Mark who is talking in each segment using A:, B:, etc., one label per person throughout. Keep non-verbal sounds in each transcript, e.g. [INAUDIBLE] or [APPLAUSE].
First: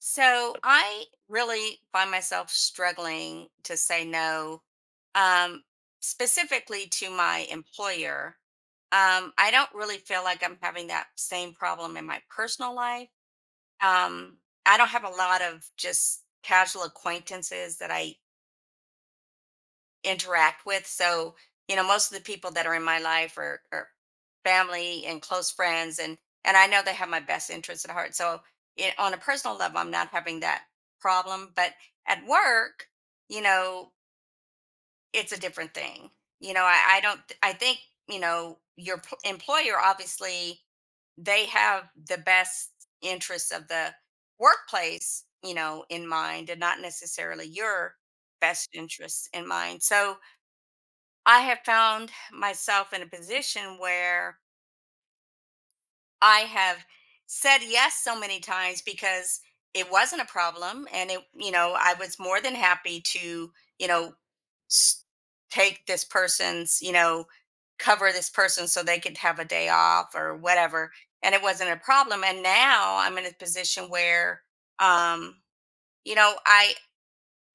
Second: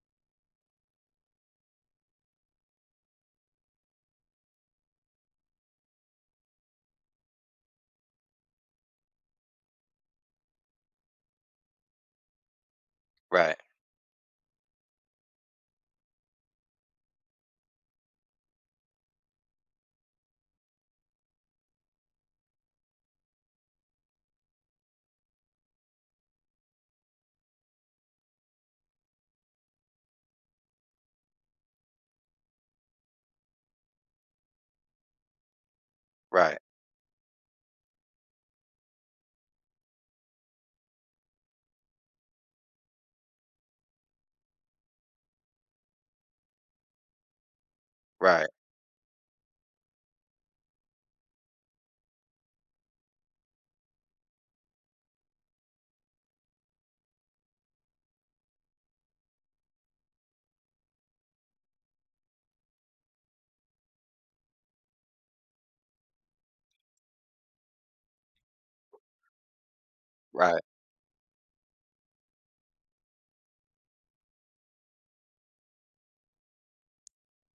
A: So I really find myself struggling to say no, um, specifically to my employer. I don't really feel like I'm having that same problem in my personal life.
B: Right,
A: Um, I don't have a lot of just casual acquaintances that I interact with. So, you know, most of the people that are in my life are family and close friends, and I know they have my best interests at heart. So, on a personal level, I'm not having that problem. But at work, you know, it's a different thing. You
B: right,
A: know, I don't. I think you know your employer obviously they have the best interests of the workplace, you know, in mind, and not necessarily your
B: right,
A: best interests in mind. So, I have found myself in a position where I have said yes so many times because it wasn't a problem and it. I was more than happy to you know s- take this person's, you know, cover this person so they could have a day off or
B: right.
A: whatever, and it wasn't a problem. And now I'm in a position where, um you know, I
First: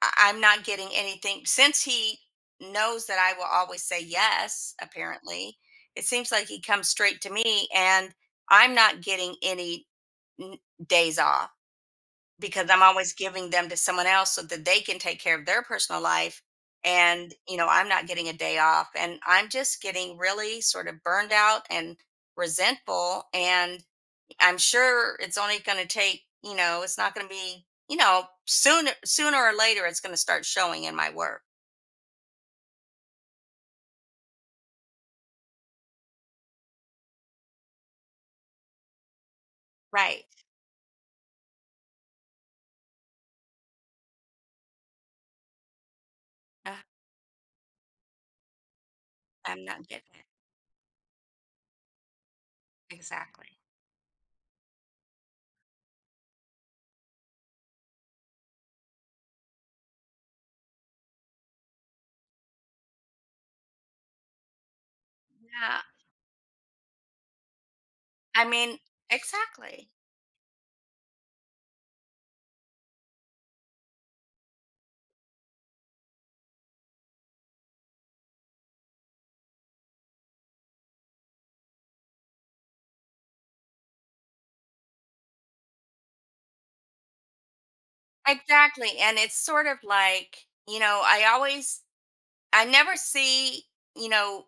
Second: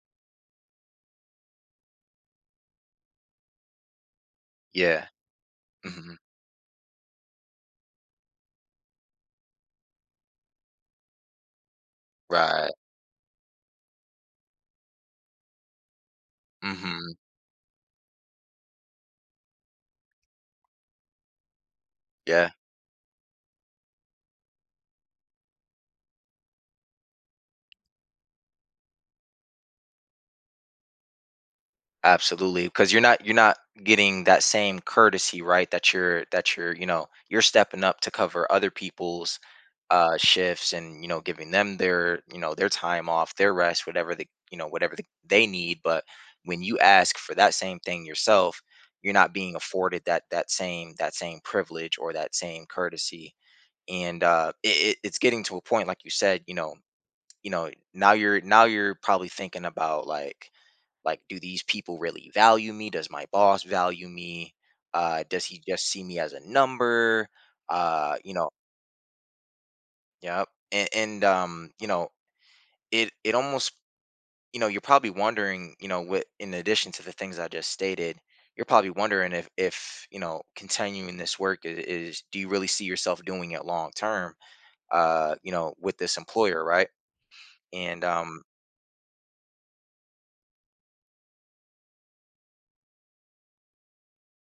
A: I- I'm not getting anything since he knows that I will always say yes,
B: Yeah.
A: apparently. It
B: Mhm.
A: seems like he comes straight to me and I'm not getting any n- days off because
B: Right.
A: I'm always giving them to someone else so that they can take care of their personal life.
B: Mhm.
A: And you know, I'm not getting a day off and I'm just getting really sort of burned out and
B: Yeah,
A: resentful, and I'm sure it's only going to take, you know, it's not going to be, you know, sooner or later it's going to start showing in my work.
B: absolutely. Because 'cause you're not getting that same courtesy, right, that you're, you're stepping up to cover other people's,
A: Right.
B: shifts and, giving them their, their time off, their rest, whatever they need, but when
A: Uh,
B: you ask for that same thing yourself, you're not being
A: I'm not
B: afforded
A: getting
B: that
A: it.
B: that same that same privilege or that same courtesy,
A: Exactly.
B: and, it's getting to a point, like you said, now you're probably thinking about like do these people really value me, does my boss value me, does he
A: Yeah.
B: just see me as a number, uh you
A: I
B: know
A: mean, exactly.
B: yep, and it almost, you're probably wondering, what in addition to the things I just stated, you're probably wondering if continuing this work is, do you really see yourself doing it long term, with this employer, right? and
A: Exactly. And it's sort of like, you know, I always I never see, you know,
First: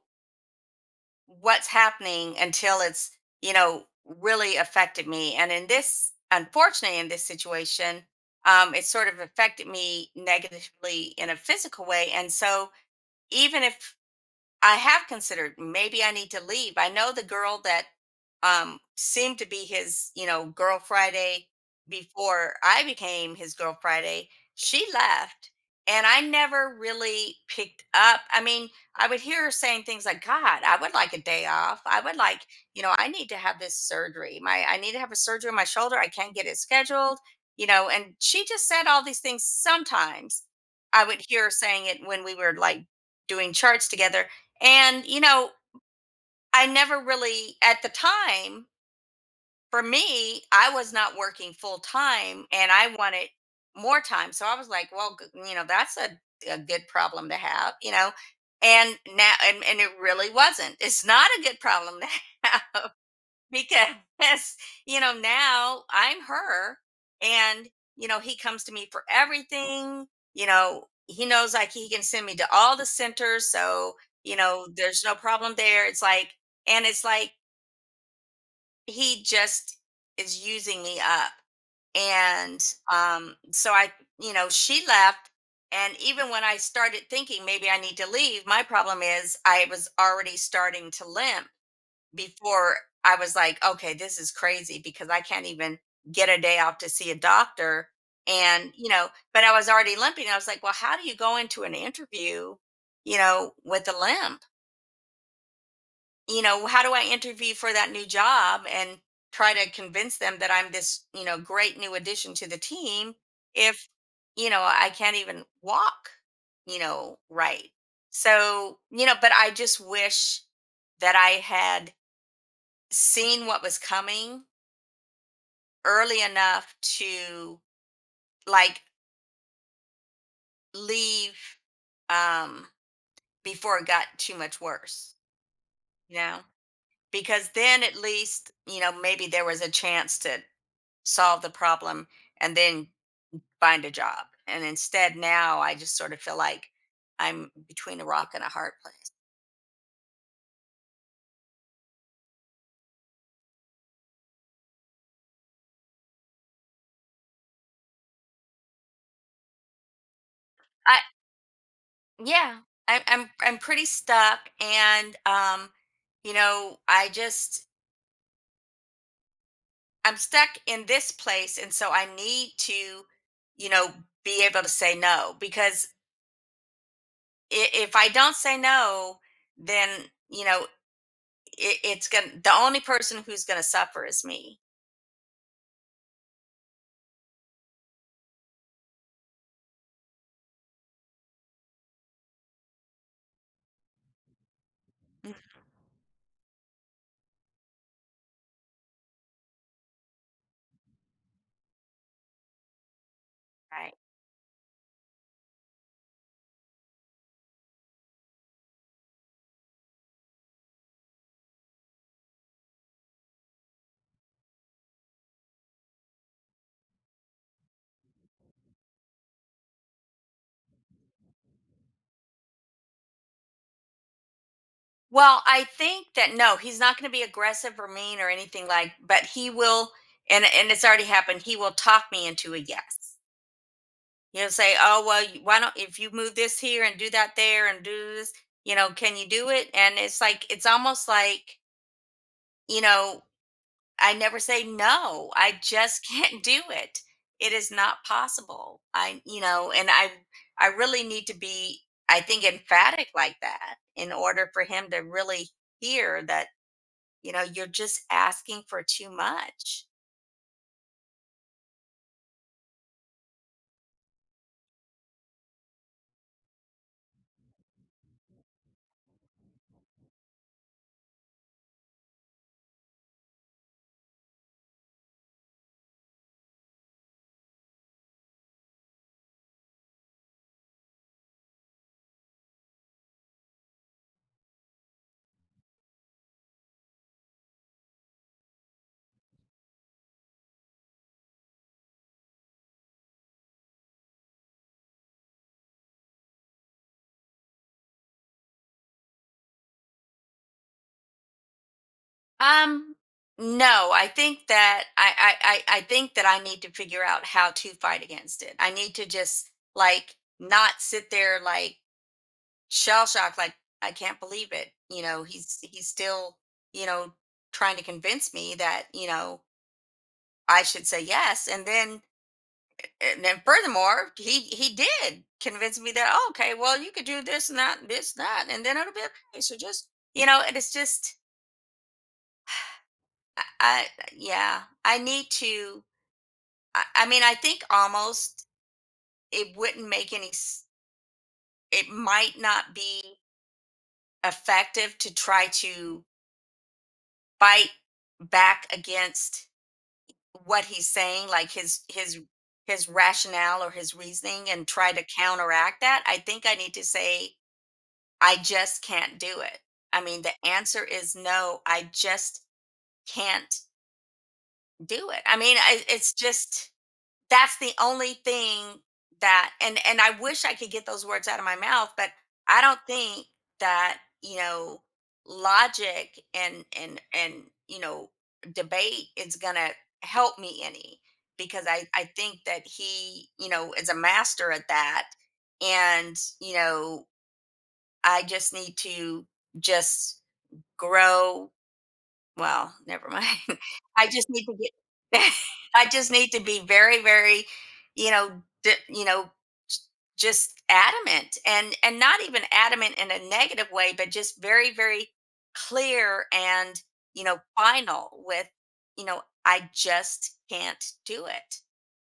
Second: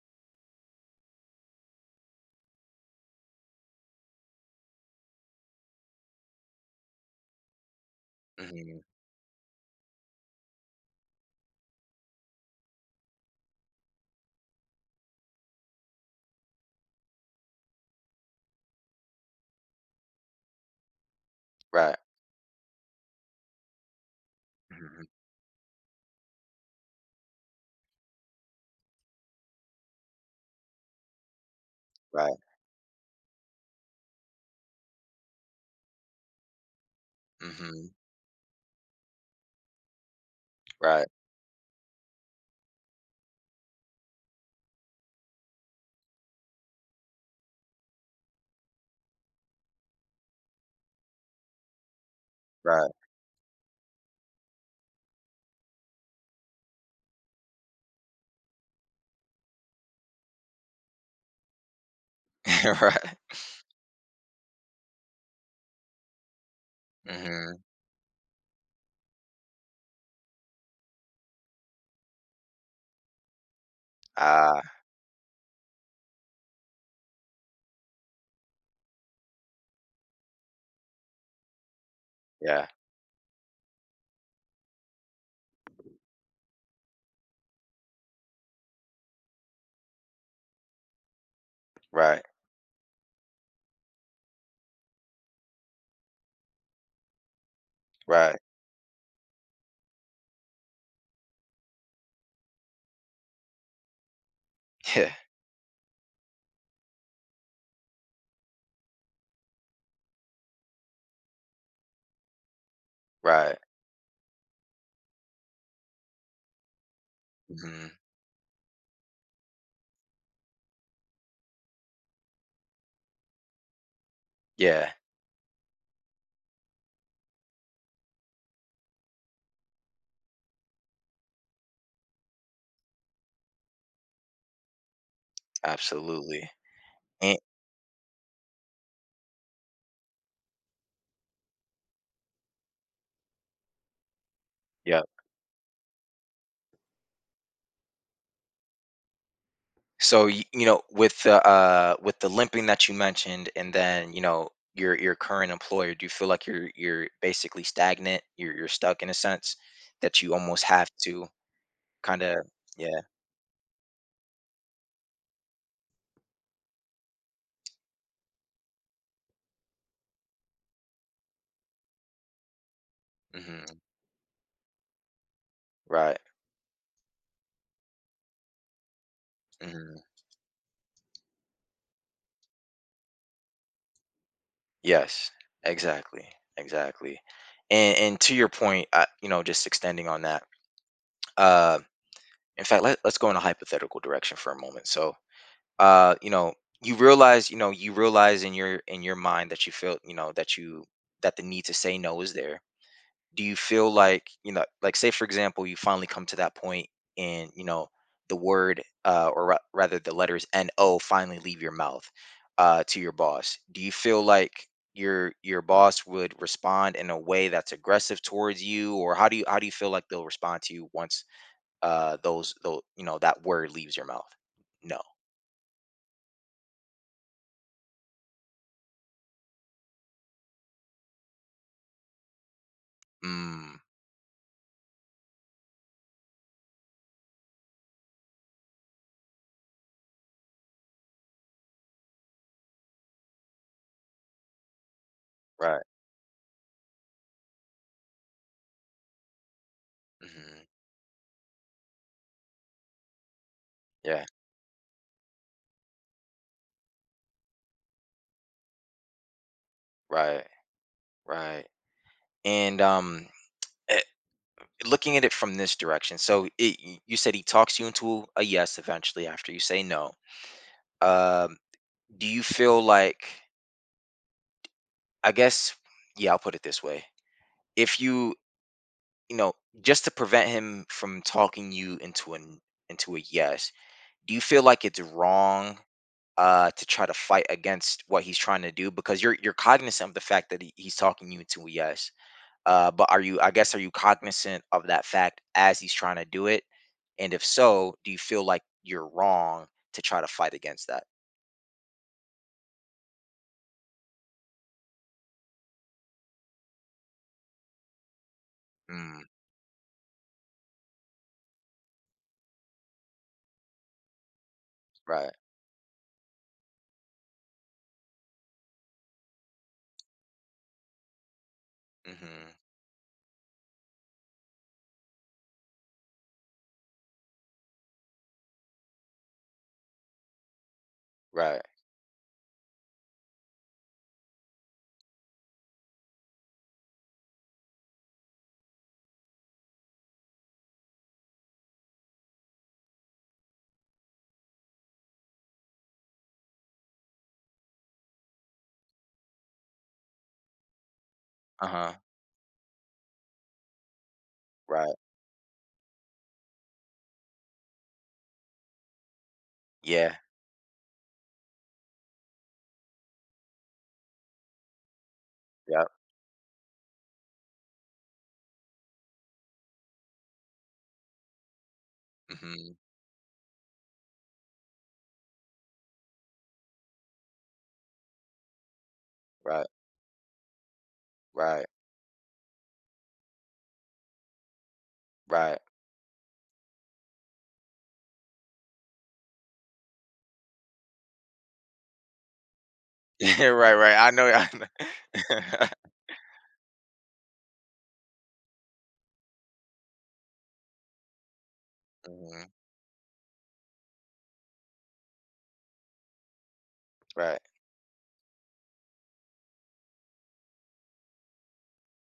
A: what's happening until it's, you know, really affected me. And in this, unfortunately, in this situation,
B: Mhm,
A: it sort of affected me negatively in a physical way. And so, even if, I have considered maybe I need to leave. I know the girl that, seemed to be his, you know, girl Friday
B: right,
A: before I became his girl Friday, she
B: mhm,
A: left, and I never really picked up. I mean, I would hear her saying things like, God, I would like a day off. I would
B: right.
A: like, you know, I need to have this surgery. My I need to have a surgery on my shoulder. I can't get it scheduled, you know.
B: Mhm.
A: And she just said all these things sometimes. I
B: Right,
A: would hear her saying it when we were like doing charts together. And, you know, I never really, at the time, for me, I was not working full time and
B: right,
A: I wanted more time. So I was like, well, you know, that's a good problem to have, you know. And now, and it really wasn't. It's not a good problem to [LAUGHS] have
B: [LAUGHS] right.
A: because [LAUGHS] you know now I'm her.
B: Mhm.
A: And you know he comes to me for everything. You know he knows like he can send me to all the centers, so you
B: Ah,
A: know there's no problem there. It's like, and it's like, he just is using me up. And
B: yeah.
A: so I you know she left. And even when I started thinking maybe I need to leave, my problem is I was already starting to limp
B: Right,
A: before. I was like, okay, this is crazy because I can't even get a day off to see a doctor.
B: right.
A: And, you know, but I was already limping. I was like, well, how do you go into an interview, you know, with a limp?
B: [LAUGHS] Yeah,
A: You know, how do I interview for that new job and try to convince them that I'm this, you know, great new addition to the team
B: right.
A: if, you know, I can't even walk, you know, right?
B: Mhm.
A: So, you know, but I just wish that I had seen what was coming
B: Yeah,
A: early enough to like leave, um before it got too much worse. You know,
B: absolutely. And,
A: because then at least, you know, maybe there was a chance to solve the problem and then find a job. And
B: yeah.
A: instead now I just sort of feel like I'm between a rock and a hard place.
B: So, with the limping that you mentioned, and then, your current employer, do you feel like you're basically stagnant? You're stuck in a sense that you almost have
A: I
B: to kinda.
A: Yeah,
B: Yeah.
A: I'm pretty stuck. And you know I just, I'm stuck in this place, and so I need to,
B: Mhm.
A: you know, be able to say no. Because
B: Right.
A: if I don't say no,
B: Mhm.
A: then you know it's gonna. The only person who's gonna suffer is me.
B: Yes, exactly, exactly. And to your point, I, just extending on that. Uh, in fact, let's go in a hypothetical direction for a moment. So,
A: Mm.
B: uh, you know, you realize, in your mind, that you feel, that the need to say no is there. Do you feel
A: Right?
B: like, like say for example, you finally come to that point, and the word, or rather, the letters "no", finally leave your mouth, to your boss? Do you feel like your boss would respond in a way that's aggressive towards you, or how do you feel like they'll respond to you once, those that word leaves your mouth? No.
A: Well, I think that no, he's not gonna be aggressive or mean or anything like. But he will, and it's already happened. He will talk me into a yes.
B: Mm,
A: He'll say, "Oh well, why don't if you move this here and do that there and do this, you know, can you do it?" And it's like, it's almost like, you know, I never say no. I
B: right.
A: just can't [LAUGHS] do it. It is not possible. I, you know, and
B: Hmm.
A: I really need to be, I think, emphatic like that in
B: Yeah.
A: order for him to really hear that, you know, you're just asking for too much.
B: Right, right. and Looking at it from this direction. So, you said he talks you into a yes eventually after you say no. Um, do you feel like, I guess, yeah, I'll put it this way. If you, you know, just to prevent him from talking you into an into a yes, do you feel like it's wrong, to try to fight against what he's trying to do, because you're cognizant of the fact that he's talking you into a yes. But I guess, are you cognizant of that fact as he's trying to do it? And if so, do you feel like you're wrong to try to fight against that?
A: Um, no, I think that I think that I need to figure out how to fight against it. I need to
B: Mm,
A: just like not sit there like shell shocked, like I can't believe it. You know,
B: right.
A: he's still, you know, trying to convince me that, you know, I should say yes. And then,
B: Hmm.
A: and then furthermore, he did convince me that "Oh, okay, well you could do this and that and this and that, and then it'll be okay, so just, you know." And it's just,
B: Right.
A: I yeah, I need to, I mean, I think almost, it wouldn't make any it might not be effective to try to fight back against what he's saying, like
B: Uh huh.
A: his rationale or his reasoning and try
B: Right.
A: to counteract that. I think I need to say I just can't do it. I
B: Yeah.
A: mean, the answer is no, I just can't do it. I mean,
B: Yep.
A: it's just that's the only thing. That And I wish I could get those words out of my mouth, but I
B: Hmm.
A: don't think that, you know, logic and, you know, debate is going
B: Right.
A: to help me any. Because
B: Right.
A: I think that he, you know, is a master at that.
B: Right.
A: And, you know, I just need to just grow, well, never
B: [LAUGHS]
A: mind.
B: Yeah, right. Right.
A: [LAUGHS] I
B: I know.
A: just need
B: I
A: to get
B: know.
A: [LAUGHS] I just need to be very, you know, d you know, j just adamant. And
B: [LAUGHS]
A: not even
B: Hmm.
A: adamant in a negative way, but just very, very clear, and, you know,
B: Right.
A: final with, you know, I just can't do it.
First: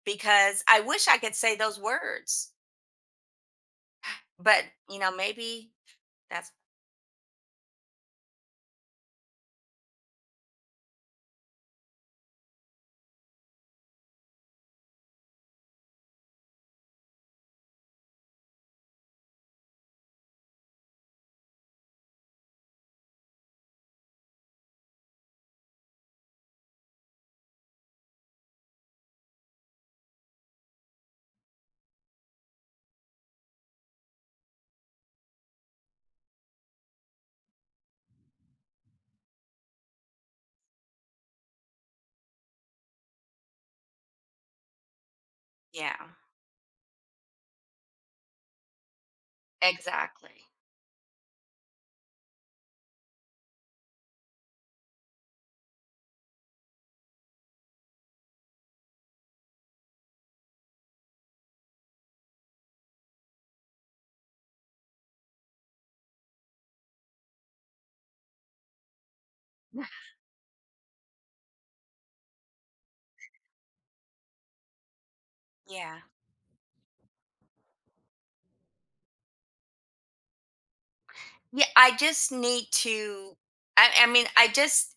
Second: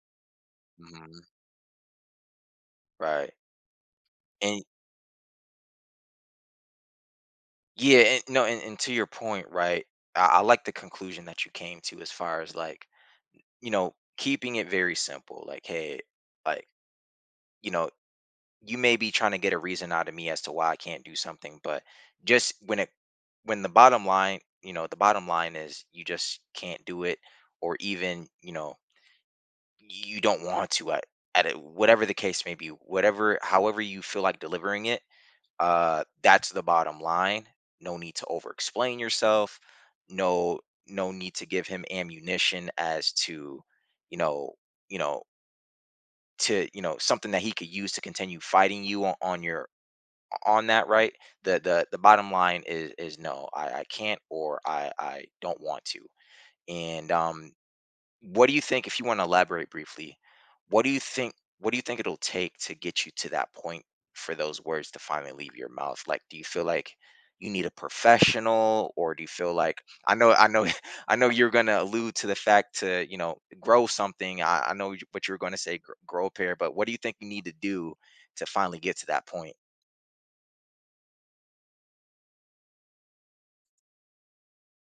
A: Because I wish I
B: Hmm.
A: could say those words,
B: Right. And,
A: but, you know, maybe that's,
B: yeah. And, no. And, to your point, right. I like the conclusion that you came to, as far as like, keeping it very simple. Like, hey, like, you know, you may be trying to get a reason out of me as to why I can't do something, but just when the bottom line, you know, the bottom line is, you just can't do it, or even, you don't want to, at it, whatever the case may be, whatever however you feel like delivering it, that's the bottom line. No need to over explain yourself. No no need to give him ammunition as to, you know, you know,
A: yeah,
B: to, something that he could use to continue fighting you
A: exactly.
B: on that, right? The bottom line is no. I can't, or I don't want to. And what do you think, if you want to elaborate briefly, what do you think what do you think it'll take to get you to that point, for those words to finally leave your mouth? Like, do you feel like you need a professional, or do you feel like...
A: [LAUGHS]
B: I know. [LAUGHS] I know you're gonna allude to the fact to, grow something. I know what you're gonna say: gr-
A: Yeah.
B: grow a pair. But what do you think you need to do to finally get to that point?
A: Yeah, I just need to. I mean, I just,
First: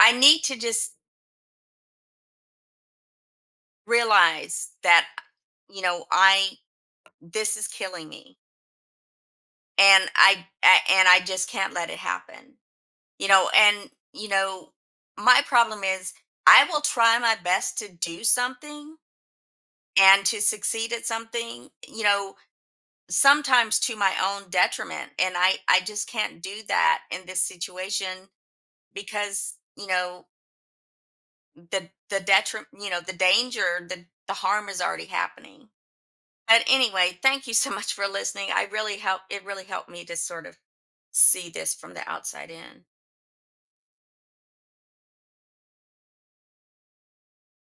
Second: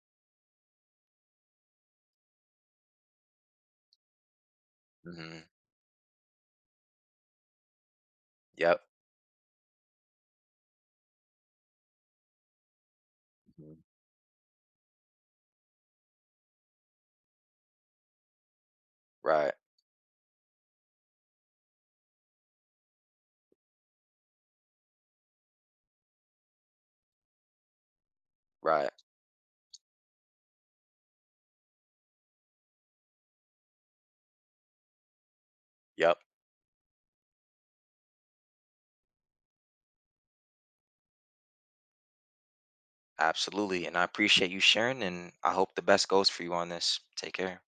A: I need to just realize that,
B: Hmm.
A: you know, I this is killing me,
B: Yep.
A: and I just can't let it happen. You know,
B: Mhm.
A: and you know my problem is I will try my best to do something
B: Right,
A: and to succeed at something. You know, sometimes to my own detriment, and I just can't do that in this situation.
B: right.
A: Because you know the detriment, you know, the danger, the harm is already happening.
B: Yep,
A: But anyway, thank you so much for listening. I really help It really helped me to sort of see this from the outside in.
B: absolutely. And I appreciate you sharing, and I hope the best goes for you on this. Take care.